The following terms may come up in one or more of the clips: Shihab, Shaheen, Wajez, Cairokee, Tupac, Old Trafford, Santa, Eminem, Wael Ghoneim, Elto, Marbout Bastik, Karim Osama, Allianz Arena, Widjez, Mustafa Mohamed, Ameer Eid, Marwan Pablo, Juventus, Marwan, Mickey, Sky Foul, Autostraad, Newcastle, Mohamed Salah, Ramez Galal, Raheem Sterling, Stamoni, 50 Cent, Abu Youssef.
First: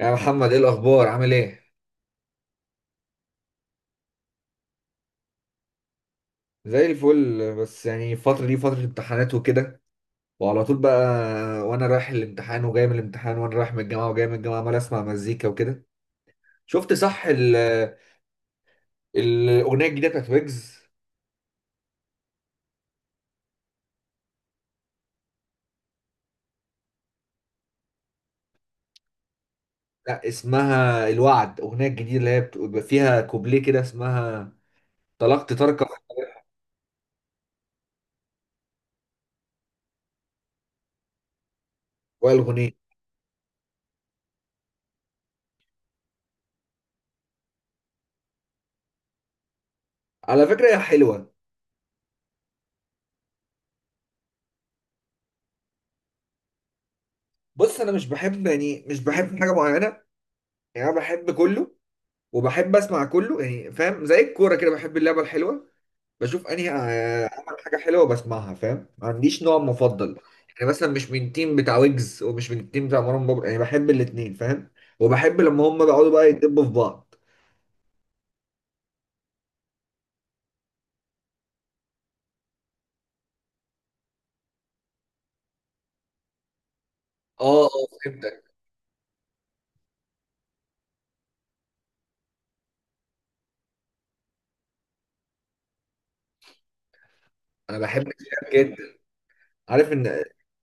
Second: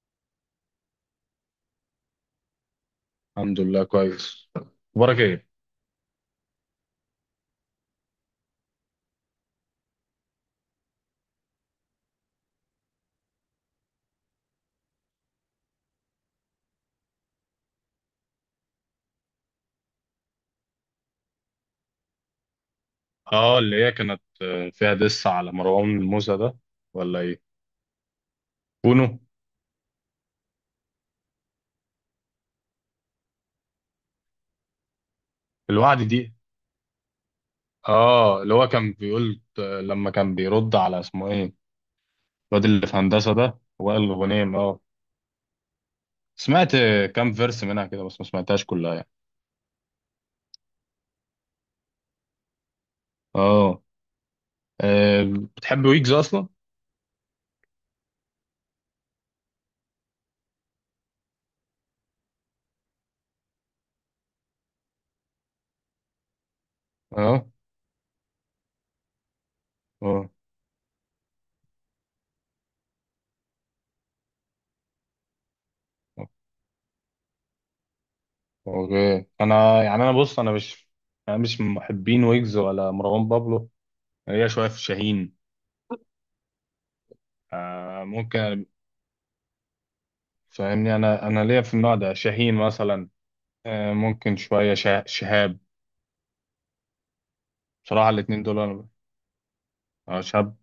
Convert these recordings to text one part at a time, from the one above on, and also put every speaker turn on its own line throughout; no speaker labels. يا محمد ايه الاخبار؟ عامل ايه؟
الحمد لله كويس. اخبارك ايه؟
زي الفل، بس يعني الفتره دي فتره امتحانات وكده، وعلى طول بقى وانا رايح الامتحان وجاي من الامتحان وانا رايح من الجامعه وجاي من الجامعه عمال اسمع مزيكا وكده. شفت صح الاغنيه الجديده بتاعت ويجز؟
اه، اللي هي كانت فيها دس على مروان موسى ده ولا ايه؟ كونو.
لا، اسمها الوعد، اغنيه جديده اللي هي بتبقى فيها كوبليه كده، اسمها طلقت تركة
الوعد دي؟ اه، اللي هو كان بيقول لما كان بيرد على اسمه ايه؟ الواد
والغنيه.
اللي في هندسة ده وائل غنيم اه. سمعت كام فيرس منها كده بس ما سمعتهاش كلها يعني.
على فكره هي حلوه.
اه. آه، بتحب ويجز اصلا؟
بص، انا مش بحب يعني، مش بحب حاجه معينه، يعني انا بحب كله وبحب اسمع كله، يعني فاهم؟ زي الكوره كده، بحب اللعبه الحلوه، بشوف انهي
اه،
عمل حاجه حلوه بسمعها، فاهم؟ ما عنديش نوع مفضل.
اه.
يعني مثلا مش من تيم بتاع ويجز ومش من التيم بتاع مروان بابلو، يعني بحب الاتنين فاهم، وبحب لما هم بيقعدوا بقى يدبوا في بعض.
اوكي، انا يعني انا بص، انا مش من محبين ويجز ولا مروان بابلو. هي شويه في شاهين.
اه اه، فهمتك.
ممكن. فاهمني، انا ليا في النوع ده شاهين مثلا. ممكن شويه شهاب.
انا بحب
بصراحه الاتنين
الشاب
دول انا
جدا. عارف ان
شهاب.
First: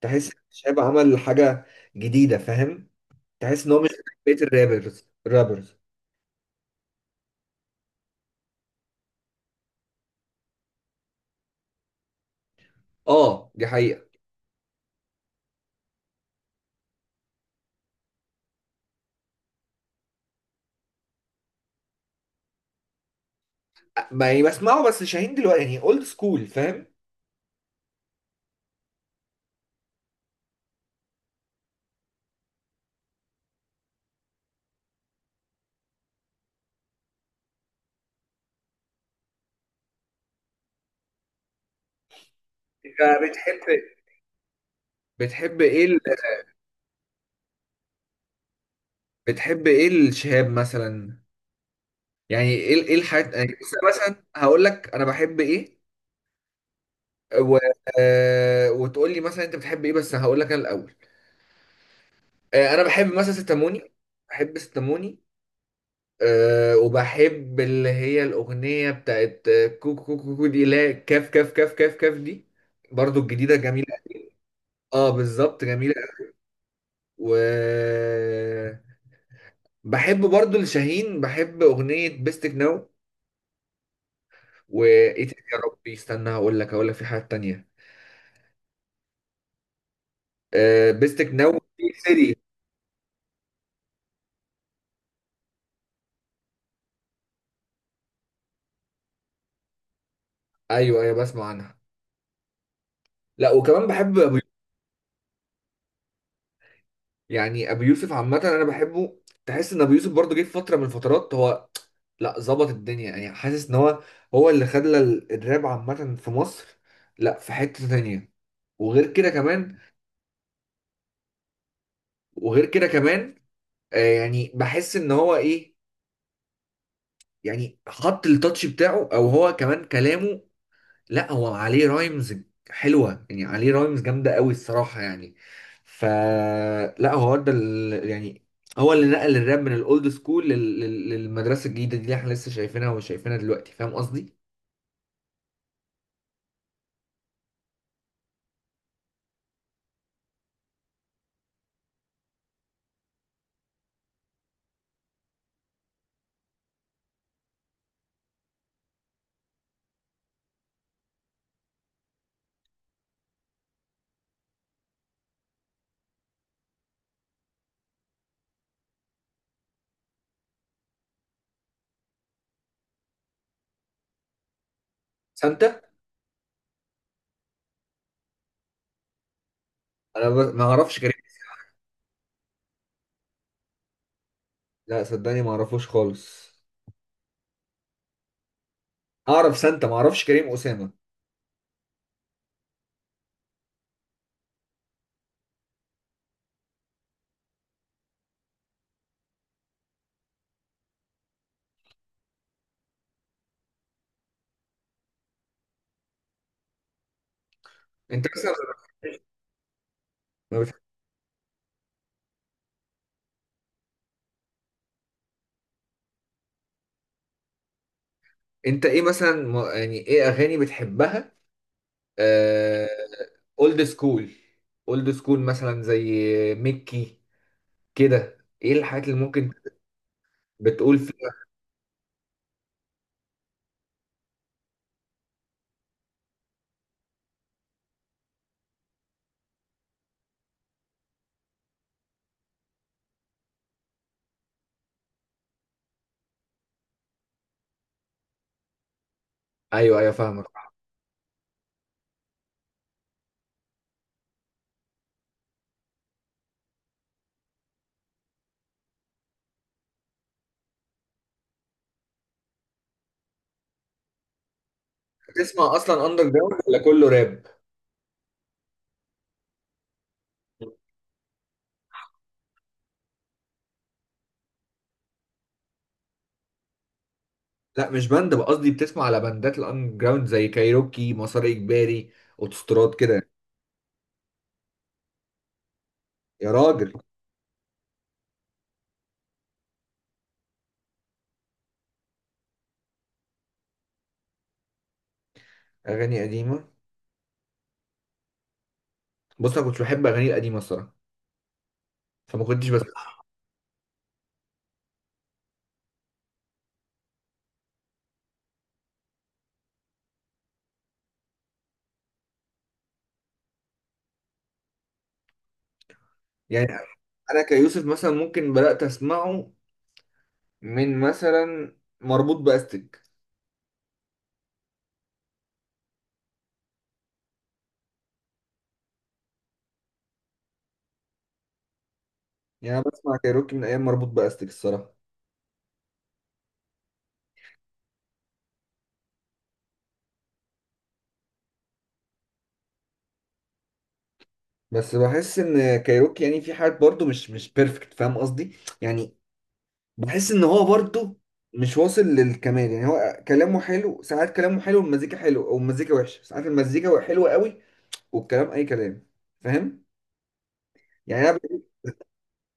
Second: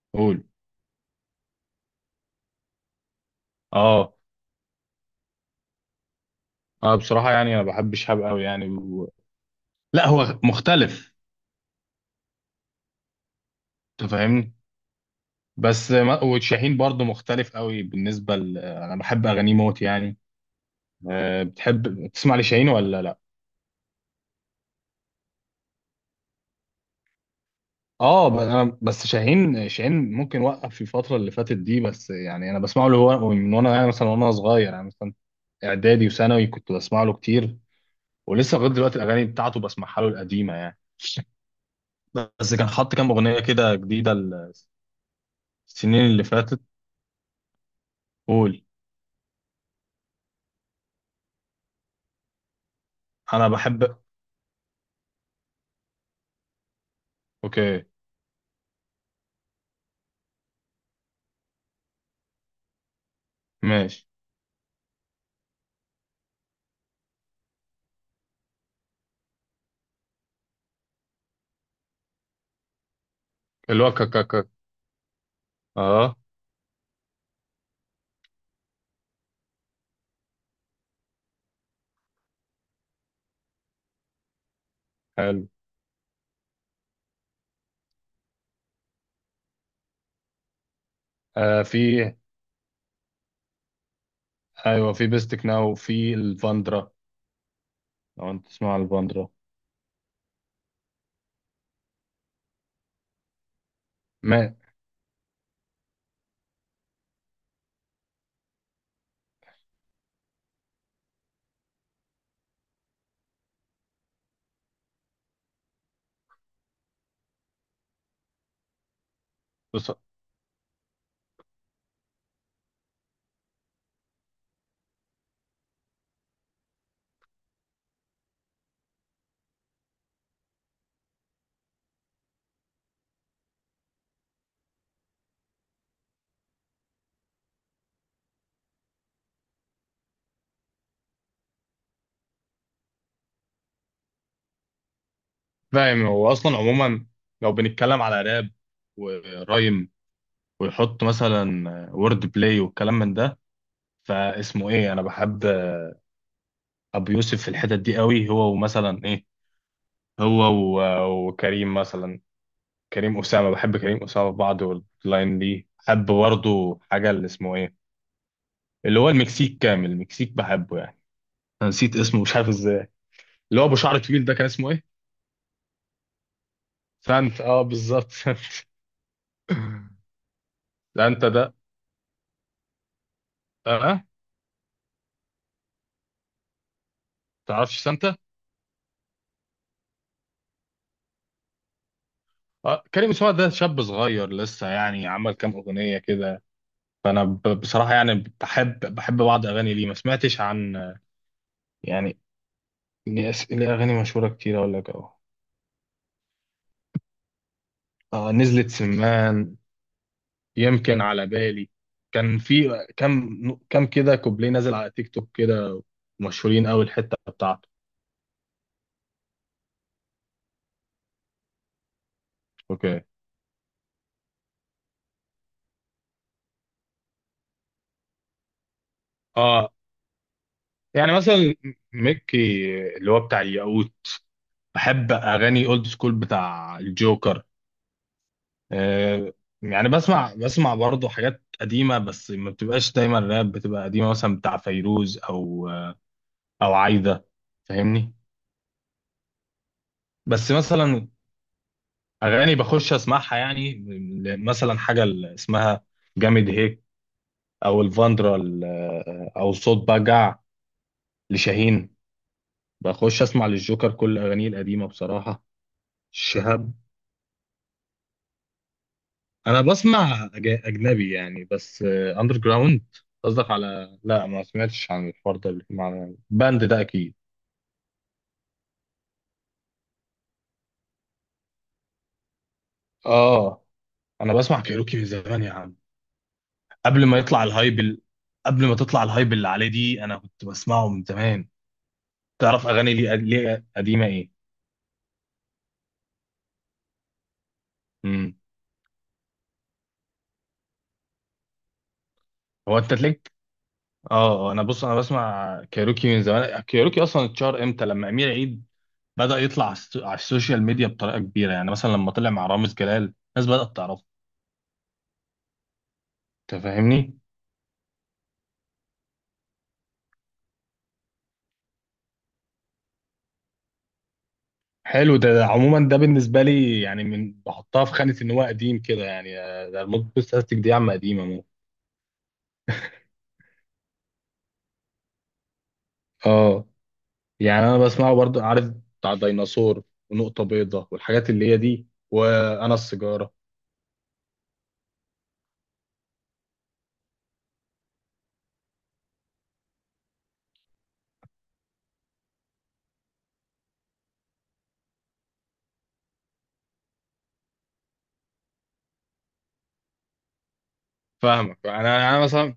تحس إن
قول.
الشاب عمل حاجه جديده، فاهم؟ تحس ان هو مش
اه،
بقية الرابرز.
اه. بصراحه يعني انا بحب شهاب قوي يعني. لا، هو مختلف.
اه دي حقيقه.
انت فاهمني. بس ما... وشاهين برضه مختلف قوي بالنسبه انا بحب اغانيه موت يعني. بتحب تسمع لشاهين ولا لا؟
ما يعني بسمعه، بس شاهين دلوقتي يعني اولد سكول، فاهم؟
اه انا بس شاهين ممكن وقف في الفتره اللي فاتت دي، بس يعني انا بسمعه له من وانا يعني مثلا وانا صغير يعني مثلا اعدادي وثانوي كنت بسمع له كتير. ولسه لغايه دلوقتي الاغاني بتاعته بسمعها له القديمه يعني. بس كان حط
انت
كام اغنيه كده
بتحب
جديده
بتحب ايه
السنين اللي فاتت. قول.
بتحب ايه الشهاب مثلا؟ يعني ايه ايه الحاجات يعني؟
انا
لسه
بحب.
مثلا هقول لك انا بحب ايه و...
اوكي.
وتقول لي مثلا انت بتحب ايه، بس هقول لك انا الاول. انا بحب مثلا ستاموني،
ماشي.
بحب ستاموني. أه، وبحب اللي هي الأغنية بتاعت كوكو كوكو كوكو دي، لا كاف كاف كاف كاف كاف دي، برضو الجديدة
اللي هو
جميلة.
كاكاكا.
اه بالظبط، جميلة.
اه،
و بحب برضو لشاهين، بحب أغنية بيستك ناو. وإيه تاني
حلو.
يا ربي، استنى، هقول لك في حاجة تانية. بيستك ناو
في.
سيري.
ايوه، في بيستك ناو في الفاندرا. لو انت تسمع الفاندرا.
ايوه ايوه، بسمع عنها. لا، وكمان بحب ابو يوسف.
ما.
يعني ابو يوسف عامه انا بحبه. تحس ان ابو يوسف برضه جه في فتره من الفترات هو. لا، ظبط الدنيا يعني، حاسس ان هو هو اللي خلى الراب عامه في مصر. لا في حته تانية، وغير كده كمان،
بص،
وغير كده كمان. آه يعني بحس ان هو ايه، يعني حط التاتش بتاعه، او هو كمان كلامه. لا هو عليه رايمز حلوه، يعني عليه رايمز جامده قوي الصراحه يعني. ف لا هو ده يعني هو اللي نقل الراب من الاولد سكول للمدرسه الجديده دي اللي احنا لسه شايفينها وشايفينها دلوقتي، فاهم قصدي؟
فاهم هو اصلا عموما لو بنتكلم على راب ورايم ويحط مثلا وورد بلاي والكلام من ده. فاسمه ايه؟ انا بحب ابو يوسف في الحتت دي قوي، هو ومثلا ايه، هو وكريم مثلا. كريم أسامة، بحب كريم أسامة في بعض واللاين دي. بحب برضه حاجة اللي اسمه إيه، اللي هو المكسيك. كامل المكسيك بحبه يعني. أنا نسيت اسمه مش عارف إزاي. اللي هو أبو شعر طويل ده، كان اسمه إيه؟
سانتا.
سانتا. أه، بالظبط سانتا.
ما اعرفش كريم.
سانتا ده أه.
لا صدقني، ما اعرفوش خالص.
تعرفش سانتا؟
اعرف سانتا، ما اعرفش كريم اسامه.
أه، كريم أسامة ده شاب صغير لسه يعني، عمل كام أغنية كده. فأنا بصراحة يعني بحب بعض أغاني ليه. ما سمعتش عن يعني ليه ليه أغاني مشهورة كتير. أقول لك أهو.
انت
آه، نزلت
مثلا
سمان
ما بتح...
يمكن على بالي. كان في كم كده كوبليه نازل على تيك توك كده مشهورين قوي الحته بتاعته.
انت ايه مثلا يعني ايه اغاني بتحبها؟ آه،
اوكي.
اولد سكول، اولد سكول مثلا زي ميكي كده، ايه الحاجات اللي ممكن
اه،
بتقول
يعني
فيها؟
مثلا ميكي، اللي هو بتاع الياقوت. بحب اغاني اولد سكول بتاع الجوكر. آه، يعني بسمع، بسمع برضه حاجات قديمه بس ما بتبقاش دايما راب، بتبقى قديمه مثلا بتاع فيروز او او عايده. فاهمني.
ايوه ايوه، فاهمك.
بس مثلا اغاني بخش اسمعها يعني، مثلا حاجه اللي اسمها جامد هيك، او الفاندرا او صوت بجع لشاهين. بخش اسمع للجوكر كل اغانيه القديمه بصراحه.
بتسمع اصلا اندر جراوند
الشهاب.
ولا كله راب؟
انا بسمع اجنبي يعني بس. اندر جراوند؟ قصدك على، لا ما سمعتش عن الحوار ده اللي مع باند ده اكيد.
لا مش باند بقى، قصدي بتسمع على باندات الاندر جراوند زي كايروكي، مسار اجباري، اوتوستراد كده.
اه، انا بسمع كايروكي من زمان يا عم.
يا راجل.
قبل ما يطلع الهايب ال- قبل ما تطلع الهايب اللي عليه دي انا كنت بسمعه من زمان. تعرف اغاني ليه، ليه قديمه ايه.
اغاني قديمه.
امم.
بص انا كنت بحب اغاني القديمه الصراحه، فما كنتش
هو
بس.
انت تلاقيك. اه، اه، انا بص انا بسمع كايروكي من زمان. كايروكي اصلا اتشهر امتى؟ لما امير عيد بدأ يطلع على على السوشيال ميديا بطريقه كبيره، يعني مثلا لما طلع مع رامز جلال الناس بدأت تعرفه. انت
يعني
فاهمني.
انا كيوسف مثلا ممكن بدات اسمعه من مثلا مربوط باستك.
حلو ده, عموما ده بالنسبه لي يعني من بحطها في خانه ان هو قديم كده يعني. ده الموت استاتيك دي عم قديمه مو.
يعني انا بسمع كايروكي من ايام مربوط باستك الصراحه.
اه، يعني انا بسمعه برضو، عارف، بتاع ديناصور ونقطه بيضاء والحاجات اللي هي دي وانا السيجاره.
بس بحس ان كايروكي يعني في حاجات برضو مش بيرفكت، فاهم قصدي؟ يعني بحس ان هو برضه مش واصل للكمال، يعني هو كلامه حلو ساعات، كلامه حلو والمزيكا حلو، او المزيكا وحشه، ساعات المزيكا حلوه قوي والكلام اي كلام، فاهم؟ يعني
فاهمك. يعني انا مثلا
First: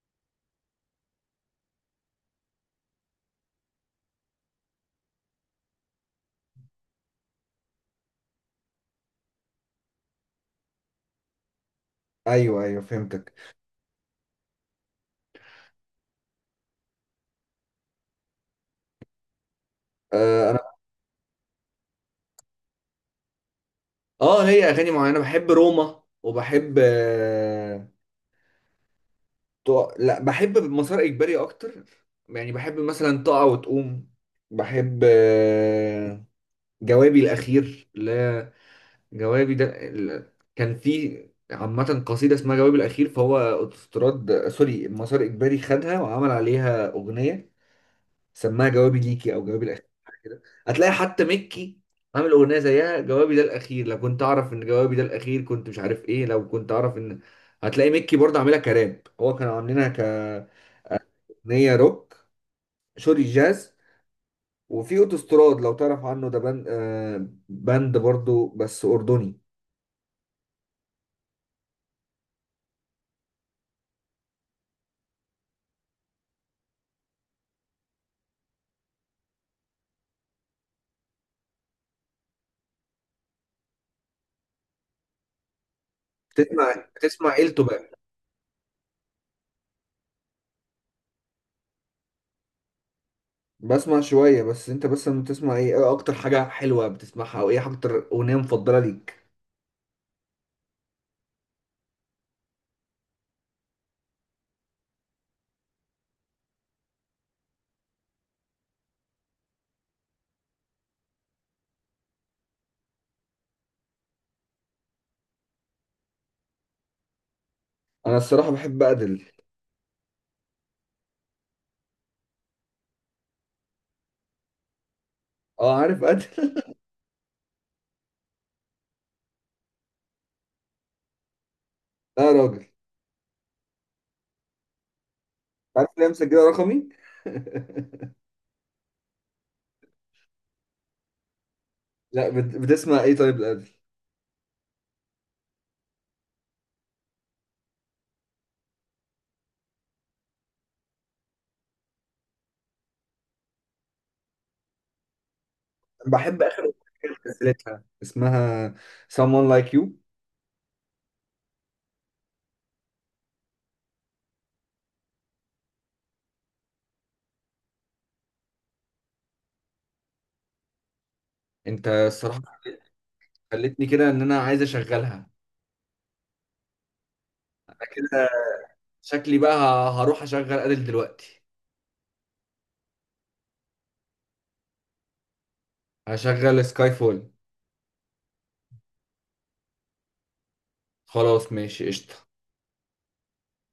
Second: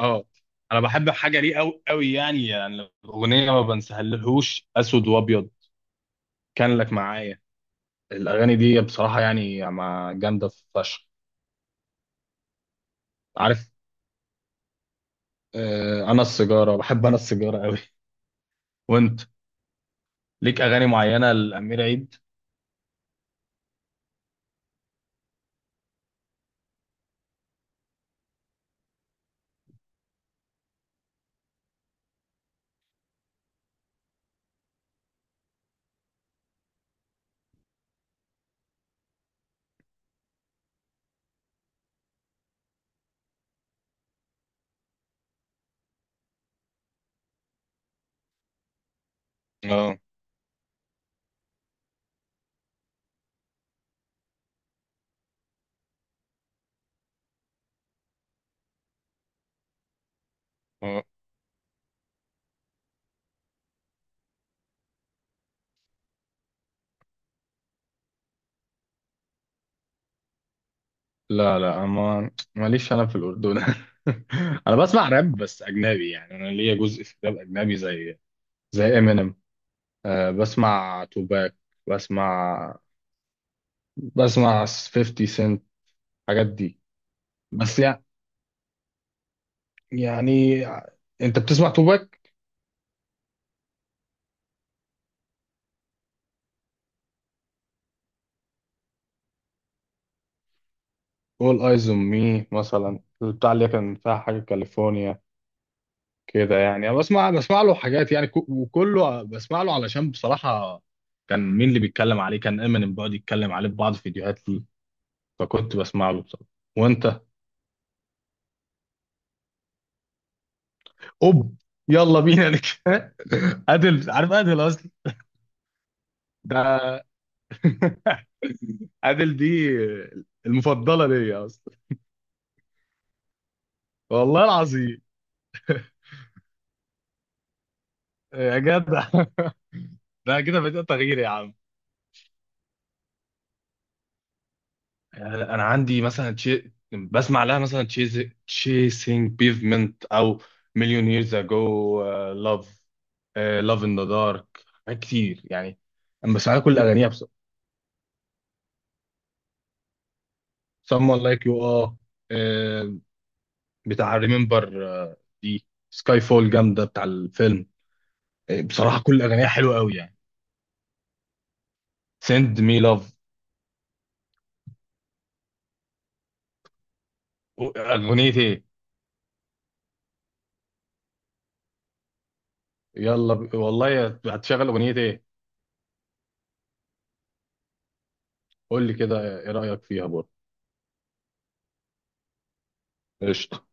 اه انا بحب حاجه ليه قوي قوي يعني، يعني الاغنيه ما بنسهلهوش اسود وابيض. كان لك معايا. الاغاني دي بصراحه يعني مع جامده فشخ.
ايوه ايوه، فهمتك.
عارف. آه، انا السيجاره بحب، انا السيجاره قوي. وانت
آه انا
ليك اغاني معينه لامير عيد؟
اه، هي اغاني معينه، بحب روما وبحب لا بحب مسار اجباري اكتر، يعني بحب مثلا تقع وتقوم، بحب جوابي الاخير. لا، جوابي ده كان في عامة قصيدة اسمها جوابي الأخير، فهو أوتوستراد سوري مسار إجباري خدها وعمل عليها أغنية، سماها جوابي ليكي أو جوابي الأخير
اه،
حاجة كده. هتلاقي حتى مكي عامل أغنية زيها، جوابي ده الأخير لو كنت أعرف إن جوابي ده الأخير كنت مش عارف إيه، لو كنت أعرف إن. هتلاقي مكي برضه عاملها كراب، هو كانوا عاملينها كأغنية
اه.
روك، سوري جاز. وفي أوتوستراد لو تعرف عنه، ده بند باند برضه بس أردني.
لا، لا، أنا ما ماليش انا في الاردن. انا بسمع راب بس اجنبي يعني. انا ليا جزء في راب اجنبي زي، زي امينيم. أه، بسمع توباك. بسمع، بسمع 50 سنت. الحاجات دي.
تسمع إلتو؟
بس يعني, يعني انت بتسمع توباك؟
بسمع شوية، بس انت بس لما بتسمع ايه، ايه اكتر حاجة حلوة بتسمعها او ايه اكتر اغنية مفضلة ليك؟
اول ايز اون مي مثلا، البتاع اللي كان فيها حاجه كاليفورنيا كده يعني. انا بسمع، بسمع له حاجات يعني وكله بسمع له علشان بصراحه كان مين اللي بيتكلم عليه؟ كان امينيم بيقعد يتكلم عليه في بعض الفيديوهات ليه، فكنت بسمع له بصراحه. وانت؟
انا الصراحة بحب ادل.
اوب. يلا بينا نك. ادل. عارف ادل اصلا؟
اه عارف ادل
ده. ادل دي المفضله ليا اصلا.
لا يا راجل،
والله العظيم.
عارف ليه مسجلة رقمي
يا جدع. ده كده بدأ تغيير يا عم.
لا بتسمع ايه طيب لادل؟
آه، انا عندي مثلا بسمع لها مثلا تشيسينج بيفمنت، او مليون ييرز اجو، لاف، لاف ان ذا دارك. حاجات كتير يعني. انا
بحب
بسمع لها
اخر
كل اغانيها
اغنية
بس.
نزلتها اسمها Someone Like You.
Someone like you، اه. آه، بتاع ريمبر. دي سكاي فول جامده بتاع الفيلم. آه، بصراحه كل اغانيها حلوه قوي يعني.
انت
سند
الصراحة
مي لاف.
خلتني كده ان انا عايز اشغلها. انا كده
اغنيه ايه؟
شكلي بقى هروح اشغل ادل دلوقتي.
يلا والله هتشغل اغنيه ايه؟
هشغل سكاي فول.
قول لي كده ايه رايك فيها برضه.
خلاص ماشي قشطة.
قشطة.